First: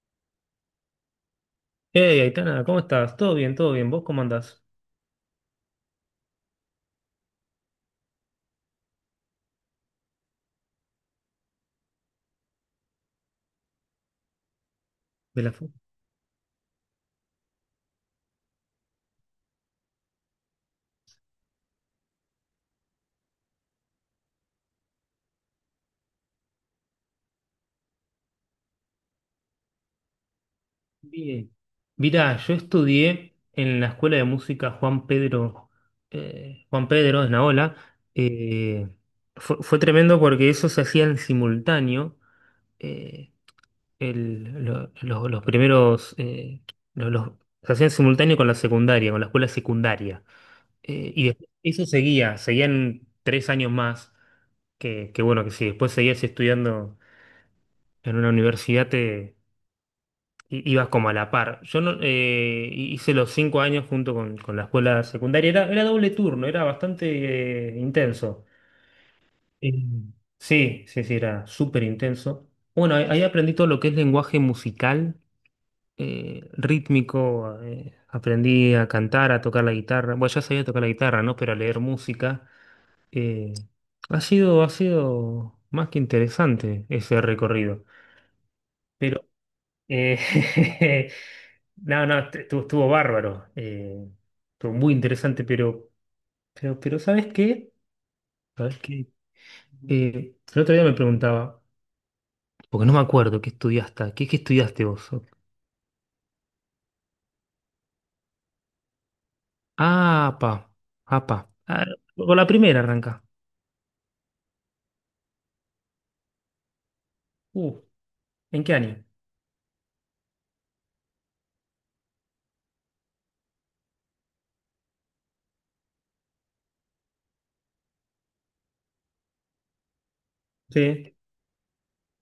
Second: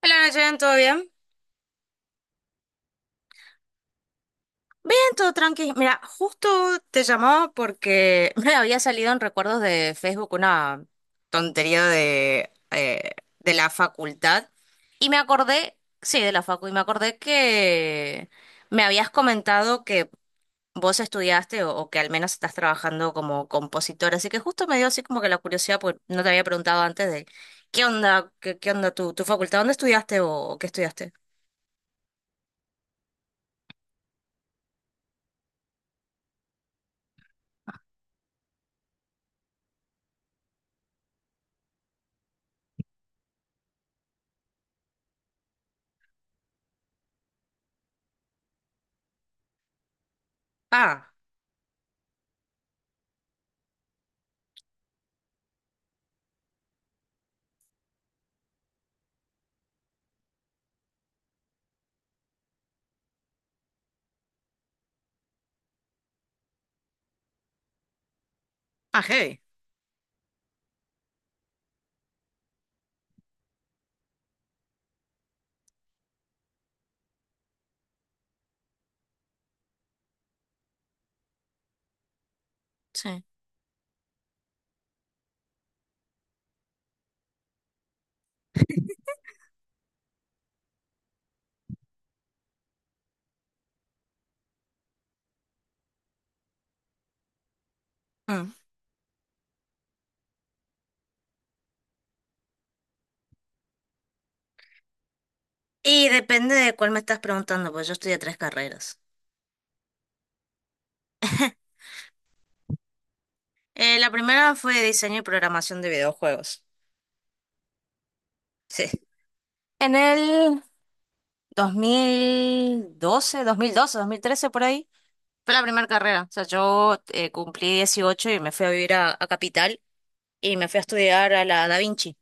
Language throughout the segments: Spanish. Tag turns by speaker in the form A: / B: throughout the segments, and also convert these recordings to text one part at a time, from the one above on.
A: Hola Nayen, ¿todo bien?
B: Hey, Aitana, ¿cómo estás? Todo bien, todo bien. ¿Vos cómo andás?
A: Bien, todo tranqui. Mira, justo te llamaba porque me había salido en recuerdos de Facebook una tontería de de la facultad y me
B: De la fu-
A: acordé, sí, de la facu, y me acordé que me habías comentado que vos estudiaste o que al menos estás trabajando como compositor. Así que justo me dio así como que la curiosidad, porque no te había preguntado antes de qué onda, qué onda tu facultad, ¿dónde estudiaste o qué estudiaste?
B: Bien. Mirá, yo estudié en la Escuela de Música Juan Pedro, Juan Pedro de Naola. Eh, fue tremendo porque eso se hacía en simultáneo. Eh, el- lo- los primeros, lo- los- Se hacía en simultáneo con la secundaria, con la escuela secundaria.
A: Ah,
B: Y después eso seguía, seguían 3 años más, que bueno, que si después seguías estudiando en una universidad ibas como a la par. Yo no, hice los 5 años junto con la escuela secundaria. Era doble turno, era bastante intenso.
A: ah, heavy.
B: Eh, sí, sí, sí, era súper intenso. Bueno, ahí aprendí todo lo que es lenguaje musical, rítmico. Aprendí a cantar, a tocar la guitarra. Bueno, ya sabía tocar la guitarra, ¿no? Pero a leer música.
A: Sí.
B: eh, ha sido más que interesante ese recorrido. Pero eh, no, no, estuvo bárbaro. Estuvo muy interesante, pero ¿sabes qué? ¿Sabes qué? El otro día me preguntaba, porque no me acuerdo qué estudiaste. ¿Qué estudiaste vos?
A: Y depende de cuál me estás preguntando, pues yo estudié tres carreras.
B: Ah, pa, ah, pa. Ah, por la primera arranca.
A: La primera fue diseño y programación de videojuegos.
B: Uh, ¿En qué
A: Sí.
B: año?
A: En el 2012, 2012, 2013 por ahí. Fue la primera carrera. O sea, yo cumplí 18 y me fui a vivir a Capital y me fui a
B: Sí.
A: estudiar a la Da Vinci.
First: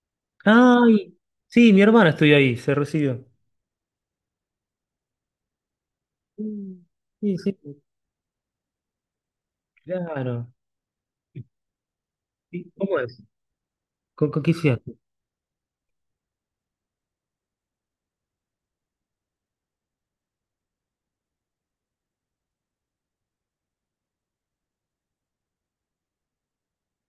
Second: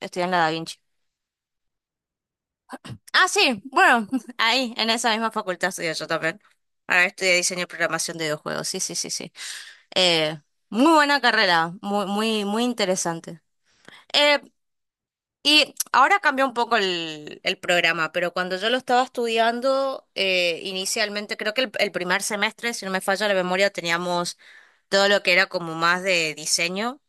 A: Estudié en la Da Vinci.
B: Ay, sí, mi hermana estudió ahí, se recibió.
A: Ah, sí, bueno, ahí, en esa misma facultad estudié yo también.
B: Mm.
A: Ahora estudié
B: Sí, sí,
A: diseño y programación de videojuegos. Sí, sí, sí, sí. Eh,
B: claro.
A: Muy buena carrera, muy, muy, muy
B: ¿Y cómo es?
A: interesante.
B: ¿Con,
A: Eh,
B: con qué estudiaste?
A: y ahora cambió un poco el programa, pero cuando yo lo estaba estudiando, inicialmente creo que el primer semestre, si no me falla la memoria, teníamos todo lo que era como más de diseño,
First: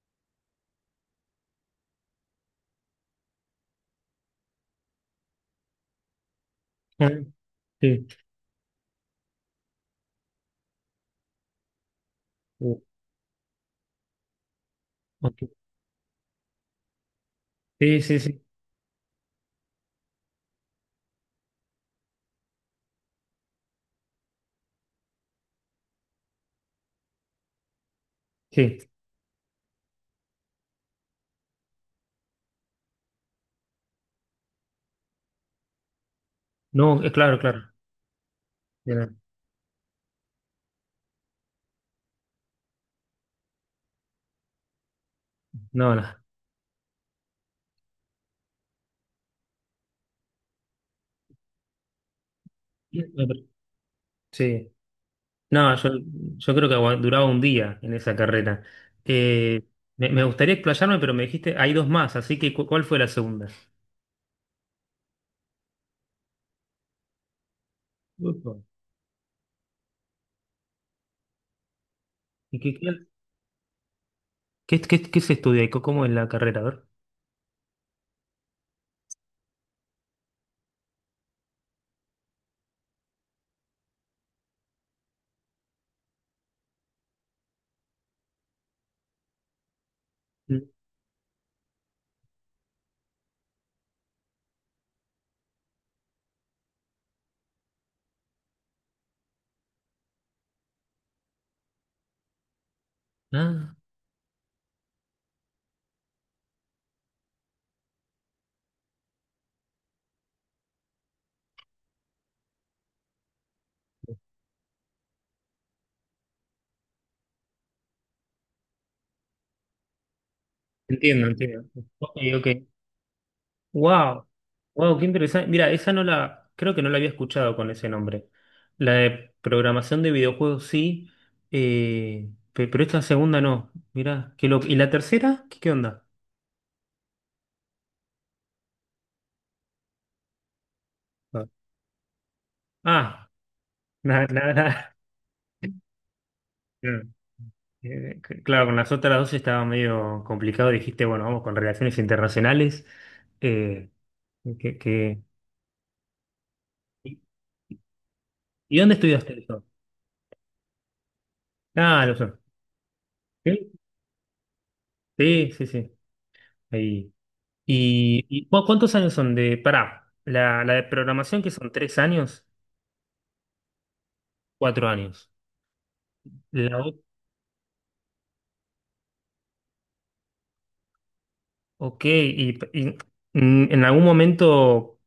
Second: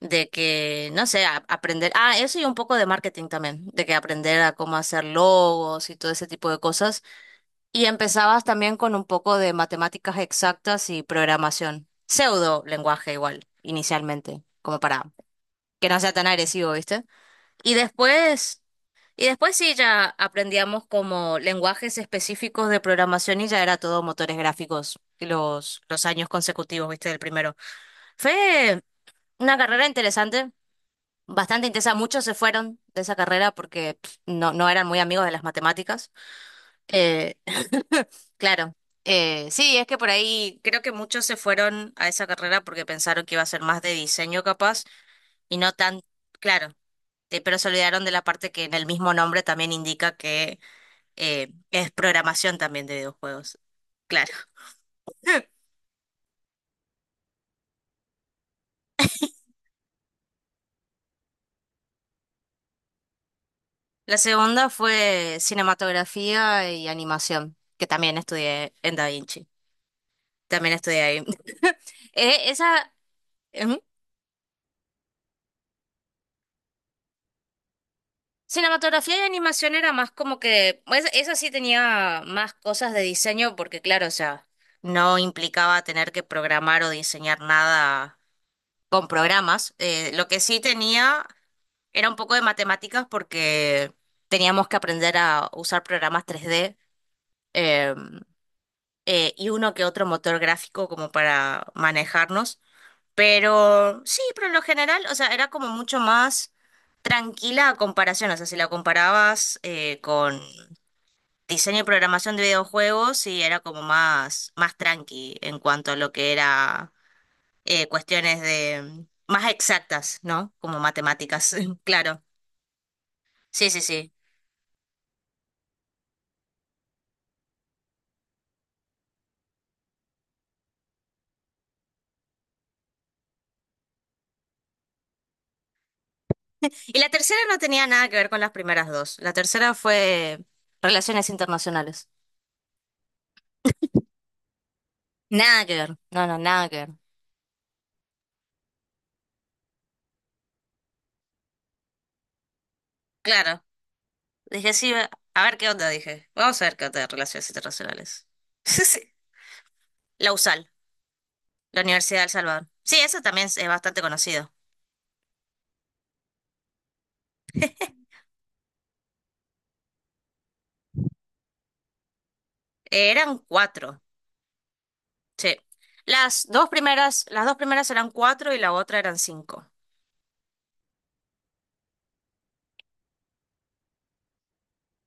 A: de que, no sé, aprender, ah, eso y un poco de marketing también, de que aprender a cómo hacer logos y todo ese tipo de cosas.
B: Ah.
A: Y
B: Sí.
A: empezabas también con un poco de matemáticas exactas y programación, pseudo
B: Uh,
A: lenguaje igual, inicialmente, como para
B: ok.
A: que no sea tan agresivo, ¿viste? Y
B: Sí, sí, sí.
A: después, y después sí ya aprendíamos como lenguajes específicos de programación y ya era todo motores gráficos los años consecutivos, viste, del primero.
B: Sí.
A: Fue una carrera interesante, bastante intensa. Muchos se fueron de esa carrera porque pf, no, no eran muy amigos de las matemáticas.
B: No,
A: Eh,
B: claro, claro.
A: claro.
B: Bien.
A: Sí, es que por ahí creo que muchos se fueron a esa carrera porque pensaron que iba a ser más de diseño capaz y no
B: No,
A: tan,
B: no.
A: claro, pero se olvidaron de la parte que en el mismo nombre también indica que es programación también de videojuegos. Claro.
B: Sí. No, yo creo que duraba un día en esa carrera. Eh, me gustaría explayarme, pero me dijiste, hay dos más, así que ¿cuál fue la segunda?
A: La segunda fue cinematografía y animación, que también
B: Ufa.
A: estudié en Da Vinci. También estudié ahí.
B: ¿Y qué,
A: Esa ujú.
B: qué, qué- qué- qué se estudia y cómo es la carrera? A ver.
A: Cinematografía y animación era más como que, pues, esa sí tenía más cosas de diseño, porque claro, o sea, no implicaba tener que programar o diseñar nada con programas. Lo que sí
B: Mm.
A: tenía era un poco de matemáticas porque teníamos que aprender a usar programas tres d em, y uno que otro motor gráfico como para manejarnos.
B: Ah,
A: Pero sí, pero en lo general, o sea, era como mucho más tranquila a comparación. O sea, si la comparabas con diseño y programación de videojuegos, sí, era como más, más tranqui en cuanto a lo que era cuestiones de más exactas, ¿no? Como
B: entiendo,
A: matemáticas,
B: entiendo. Ok,
A: claro.
B: ok.
A: Sí, sí, sí.
B: Wow, wow, qué interesante. Mira, esa no la, creo que no la había escuchado con ese nombre. La de programación de videojuegos sí, pero esta segunda no. Mira, qué loco. ¿Y la tercera? ¿Qué onda?
A: Y la tercera no tenía nada que ver con las primeras dos. La tercera fue relaciones
B: Ah.
A: internacionales.
B: Ah, nada, nada, nada.
A: Nada que ver. No, no, nada que ver.
B: Claro. Claro, con las otras dos estaba medio complicado. Dijiste, bueno, vamos con relaciones internacionales.
A: Claro,
B: Eh,
A: dije
B: que,
A: sí,
B: que-
A: a ver qué onda, dije. Vamos a ver qué onda de
B: ¿Y
A: relaciones internacionales.
B: y dónde
A: Sí.
B: estudiaste eso?
A: La USAL, la
B: Ah, lo
A: Universidad de El
B: sé.
A: Salvador. Sí, eso también es
B: Sí,
A: bastante conocido.
B: sí, sí, sí. Ahí. ¿Y cuántos años son de, pará, la de programación que son 3 años,
A: Eran cuatro,
B: 4 años?
A: sí.
B: La, o-
A: Las dos primeras eran cuatro y la otra eran cinco.
B: ok, en algún momento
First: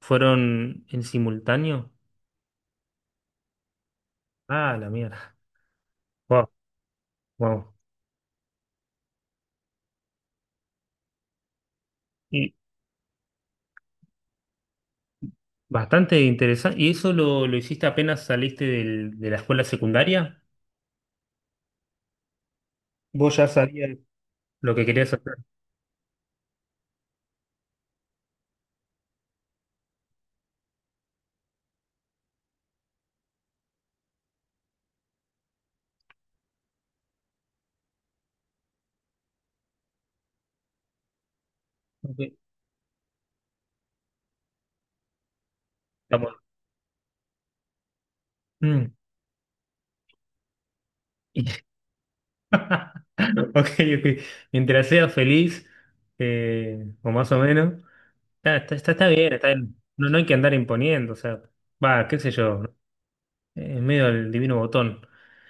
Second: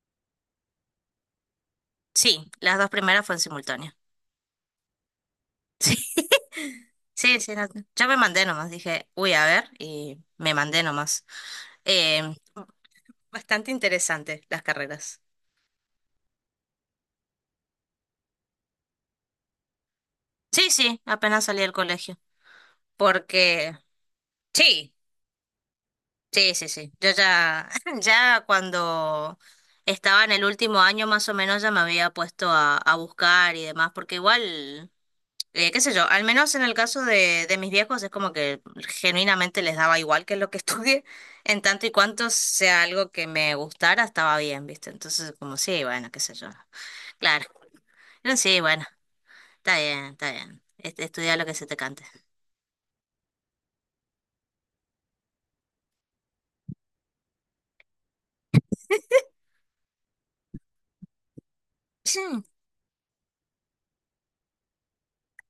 B: fueron en simultáneo.
A: Sí, las dos primeras fueron simultáneas.
B: Ah, la mierda.
A: Sí,
B: Wow,
A: sí, sí. no-
B: wow.
A: yo me mandé nomás, dije, uy, a ver, y me mandé nomás. Eh,
B: Y
A: Bastante interesante las carreras.
B: bastante interesante. ¿Y eso lo hiciste apenas saliste de la escuela secundaria?
A: Sí, sí, apenas salí del colegio.
B: ¿Vos ya
A: Porque
B: sabías lo que
A: sí,
B: querías hacer?
A: sí, sí, sí. Yo ya, ya cuando estaba en el último año más o menos ya me había puesto a buscar y demás, porque igual, qué sé yo, al menos en el caso de mis viejos es como que genuinamente les daba igual que lo que estudié, en tanto y
B: Ok,
A: cuanto sea algo que me gustara, estaba bien, ¿viste? Entonces, como sí, bueno,
B: está
A: qué sé
B: bueno.
A: yo. Claro. Pero sí, bueno,
B: Mm.
A: está bien, está bien. Estudia lo que se te cante.
B: Ok, ok. Mientras seas feliz, o más o menos. Ah, está bien, está bien. No, no hay que andar imponiendo, o sea, va, qué sé yo, es medio el divino botón.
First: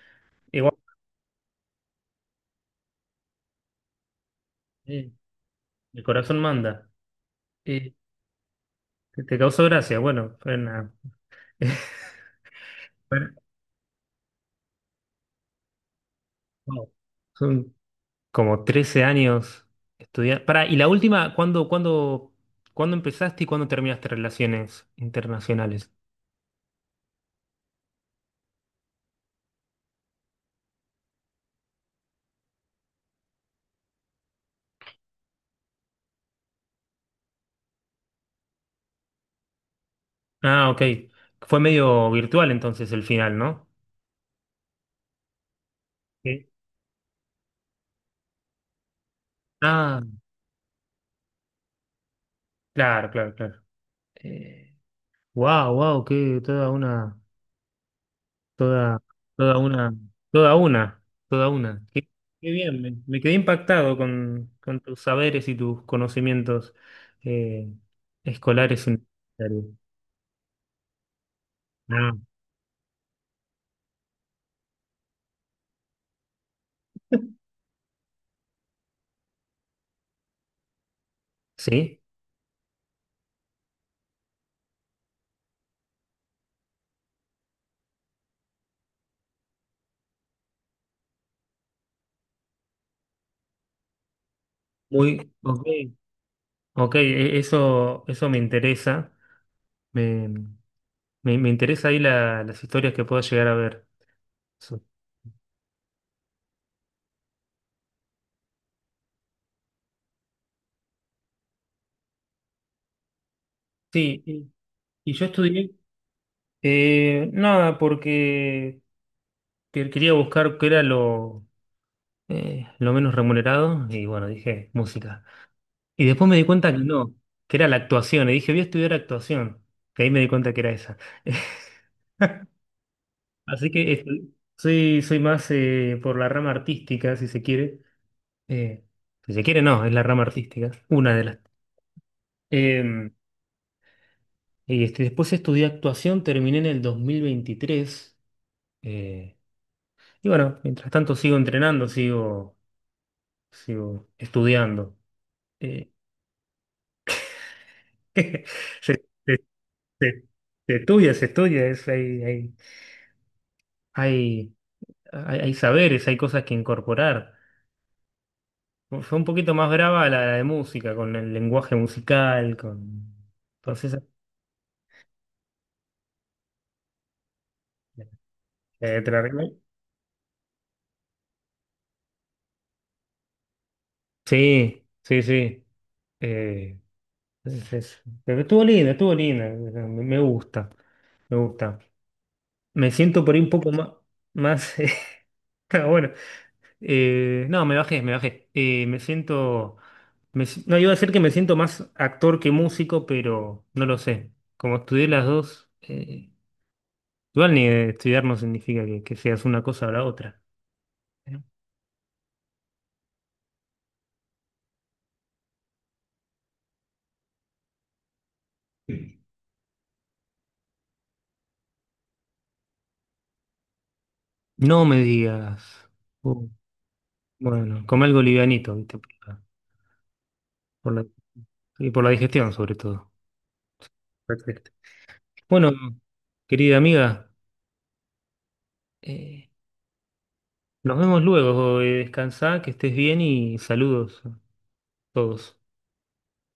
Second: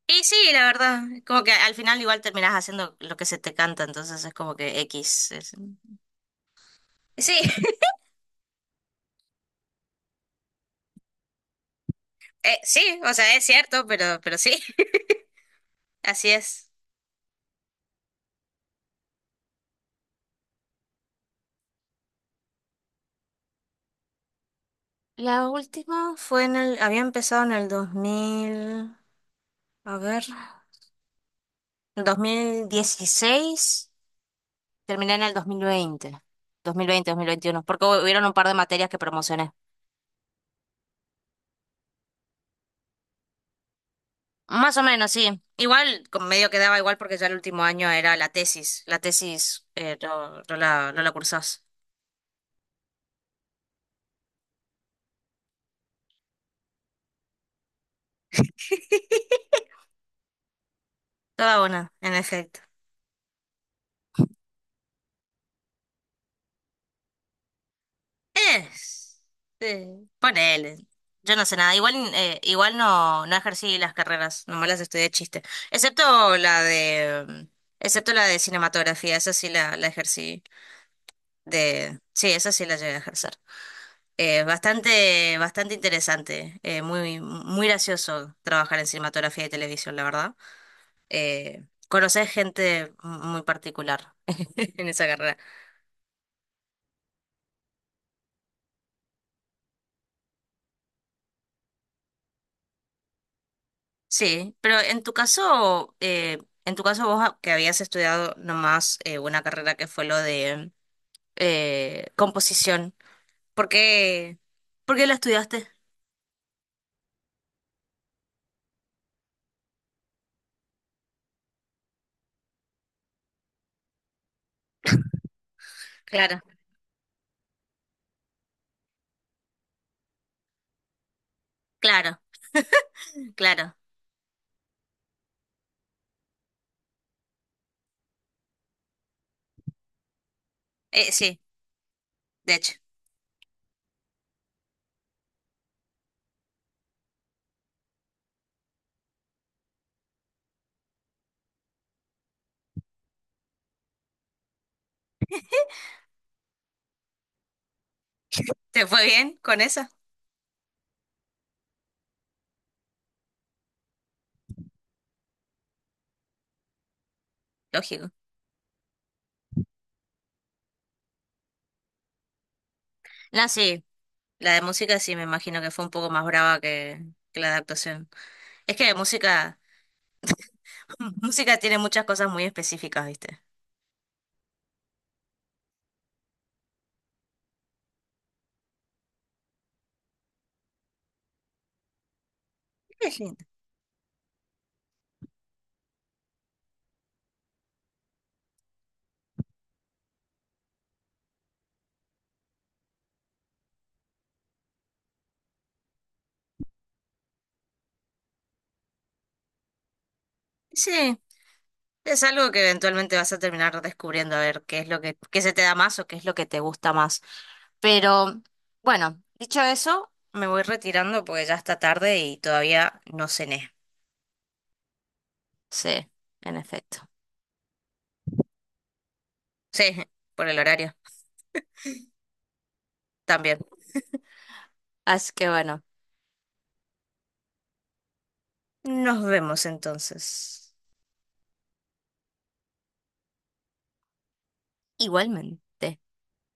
A: Y sí, la
B: Igual,
A: verdad, como que al final igual terminás haciendo lo que se te canta, entonces es como que
B: eh,
A: X. Es-
B: el corazón manda.
A: Sí,
B: Eh, te causó gracia, bueno,
A: sí, o
B: bueno,
A: sea, es cierto, pero sí, así es.
B: no, son como 13 años estudiando. Pará, y la última, ¿cuándo empezaste y cuándo terminaste relaciones
A: La
B: internacionales?
A: última fue en el, había empezado en el 2000 a ver, dos mil dieciséis, terminé en el dos dos mil mil veinte dos mil veinte dos mil veintiuno porque hubieron un par de materias que promocioné.
B: Ah, ok. Fue medio virtual entonces el final, ¿no?
A: Más o menos, sí. Igual, medio
B: Sí.
A: quedaba igual porque ya el último año era la tesis. La tesis
B: Ah,
A: no, no la cursás.
B: claro, claro, claro. Eh, wow, wow, qué toda una. Toda, Toda una, toda una, toda
A: Toda
B: una.
A: una,
B: Qué,
A: en
B: qué
A: efecto.
B: bien, me quedé impactado con tus saberes y tus conocimientos eh, escolares
A: Es.
B: universitarios.
A: Sí, ponele. Yo no sé nada. Igual,
B: Ah,
A: igual no, no ejercí las carreras, nomás las estudié de chiste. Excepto la de, excepto la de cinematografía, esa sí la ejercí de,
B: sí,
A: sí, esa sí la llegué a ejercer. Bastante, bastante interesante, muy, muy gracioso trabajar en cinematografía y televisión, la verdad. Conocer gente muy particular en esa carrera.
B: ok, ok, eso me interesa. Me, me interesa ahí las historias que puedo llegar a ver.
A: Sí, pero
B: Eso.
A: en tu caso vos que habías estudiado nomás una carrera que fue lo de composición, ¿por
B: Sí,
A: qué,
B: y,
A: por qué
B: y
A: la
B: yo
A: estudiaste?
B: estudié, nada, porque quería buscar qué era lo menos remunerado y bueno, dije música. Y después me
A: Claro,
B: di cuenta que no, que era la actuación. Y dije, voy a estudiar actuación. Que ahí me di cuenta que era esa.
A: claro,
B: Así
A: claro.
B: que soy más por la rama artística, si se quiere. Eh, si se quiere, no, es la rama artística. Una de
A: Sí,
B: las.
A: de hecho,
B: Eh, Después estudié actuación, terminé en el 2023. eh, y bueno, mientras tanto sigo entrenando, sigo estudiando. Eh,
A: ¿te
B: se,
A: fue bien
B: se-
A: con esa?
B: se- se estudia, es, hay, hay, hay hay, hay saberes, hay cosas que incorporar.
A: Lógico.
B: Fue un poquito más brava la de música, con el lenguaje musical, con...
A: No, sí,
B: Entonces,
A: la de música sí me imagino que fue un poco más brava que la de actuación. Es que
B: te la arreglo.
A: música, música tiene muchas cosas muy específicas, ¿viste?
B: Sí, sí, sí. Eh, pero estuvo linda, estuvo linda. Me gusta, me gusta. Me
A: Es
B: siento por ahí
A: lindo.
B: un poco más... más ah, bueno, no, me bajé, me bajé. Me siento... me si- No, iba a decir que me siento más actor que músico, pero no lo sé. Como estudié las dos... Igual ni estudiar no significa que seas una cosa o la otra.
A: Sí,
B: ¿Eh?
A: es algo que eventualmente vas a terminar descubriendo a ver qué es lo que, qué se te da más o qué es lo que te gusta más. Pero bueno, dicho eso, me voy retirando porque ya está tarde y todavía no cené.
B: No me digas.
A: Sí,
B: Uh,
A: en efecto.
B: bueno, come algo livianito, ¿viste?
A: Sí, por el
B: Por
A: horario
B: la- y por la digestión, sobre todo.
A: también.
B: Perfecto.
A: Así que
B: Bueno,
A: bueno,
B: querida amiga,
A: nos
B: eh,
A: vemos entonces.
B: nos vemos luego. Descansá, que estés bien y saludos a todos.
A: Igualmente.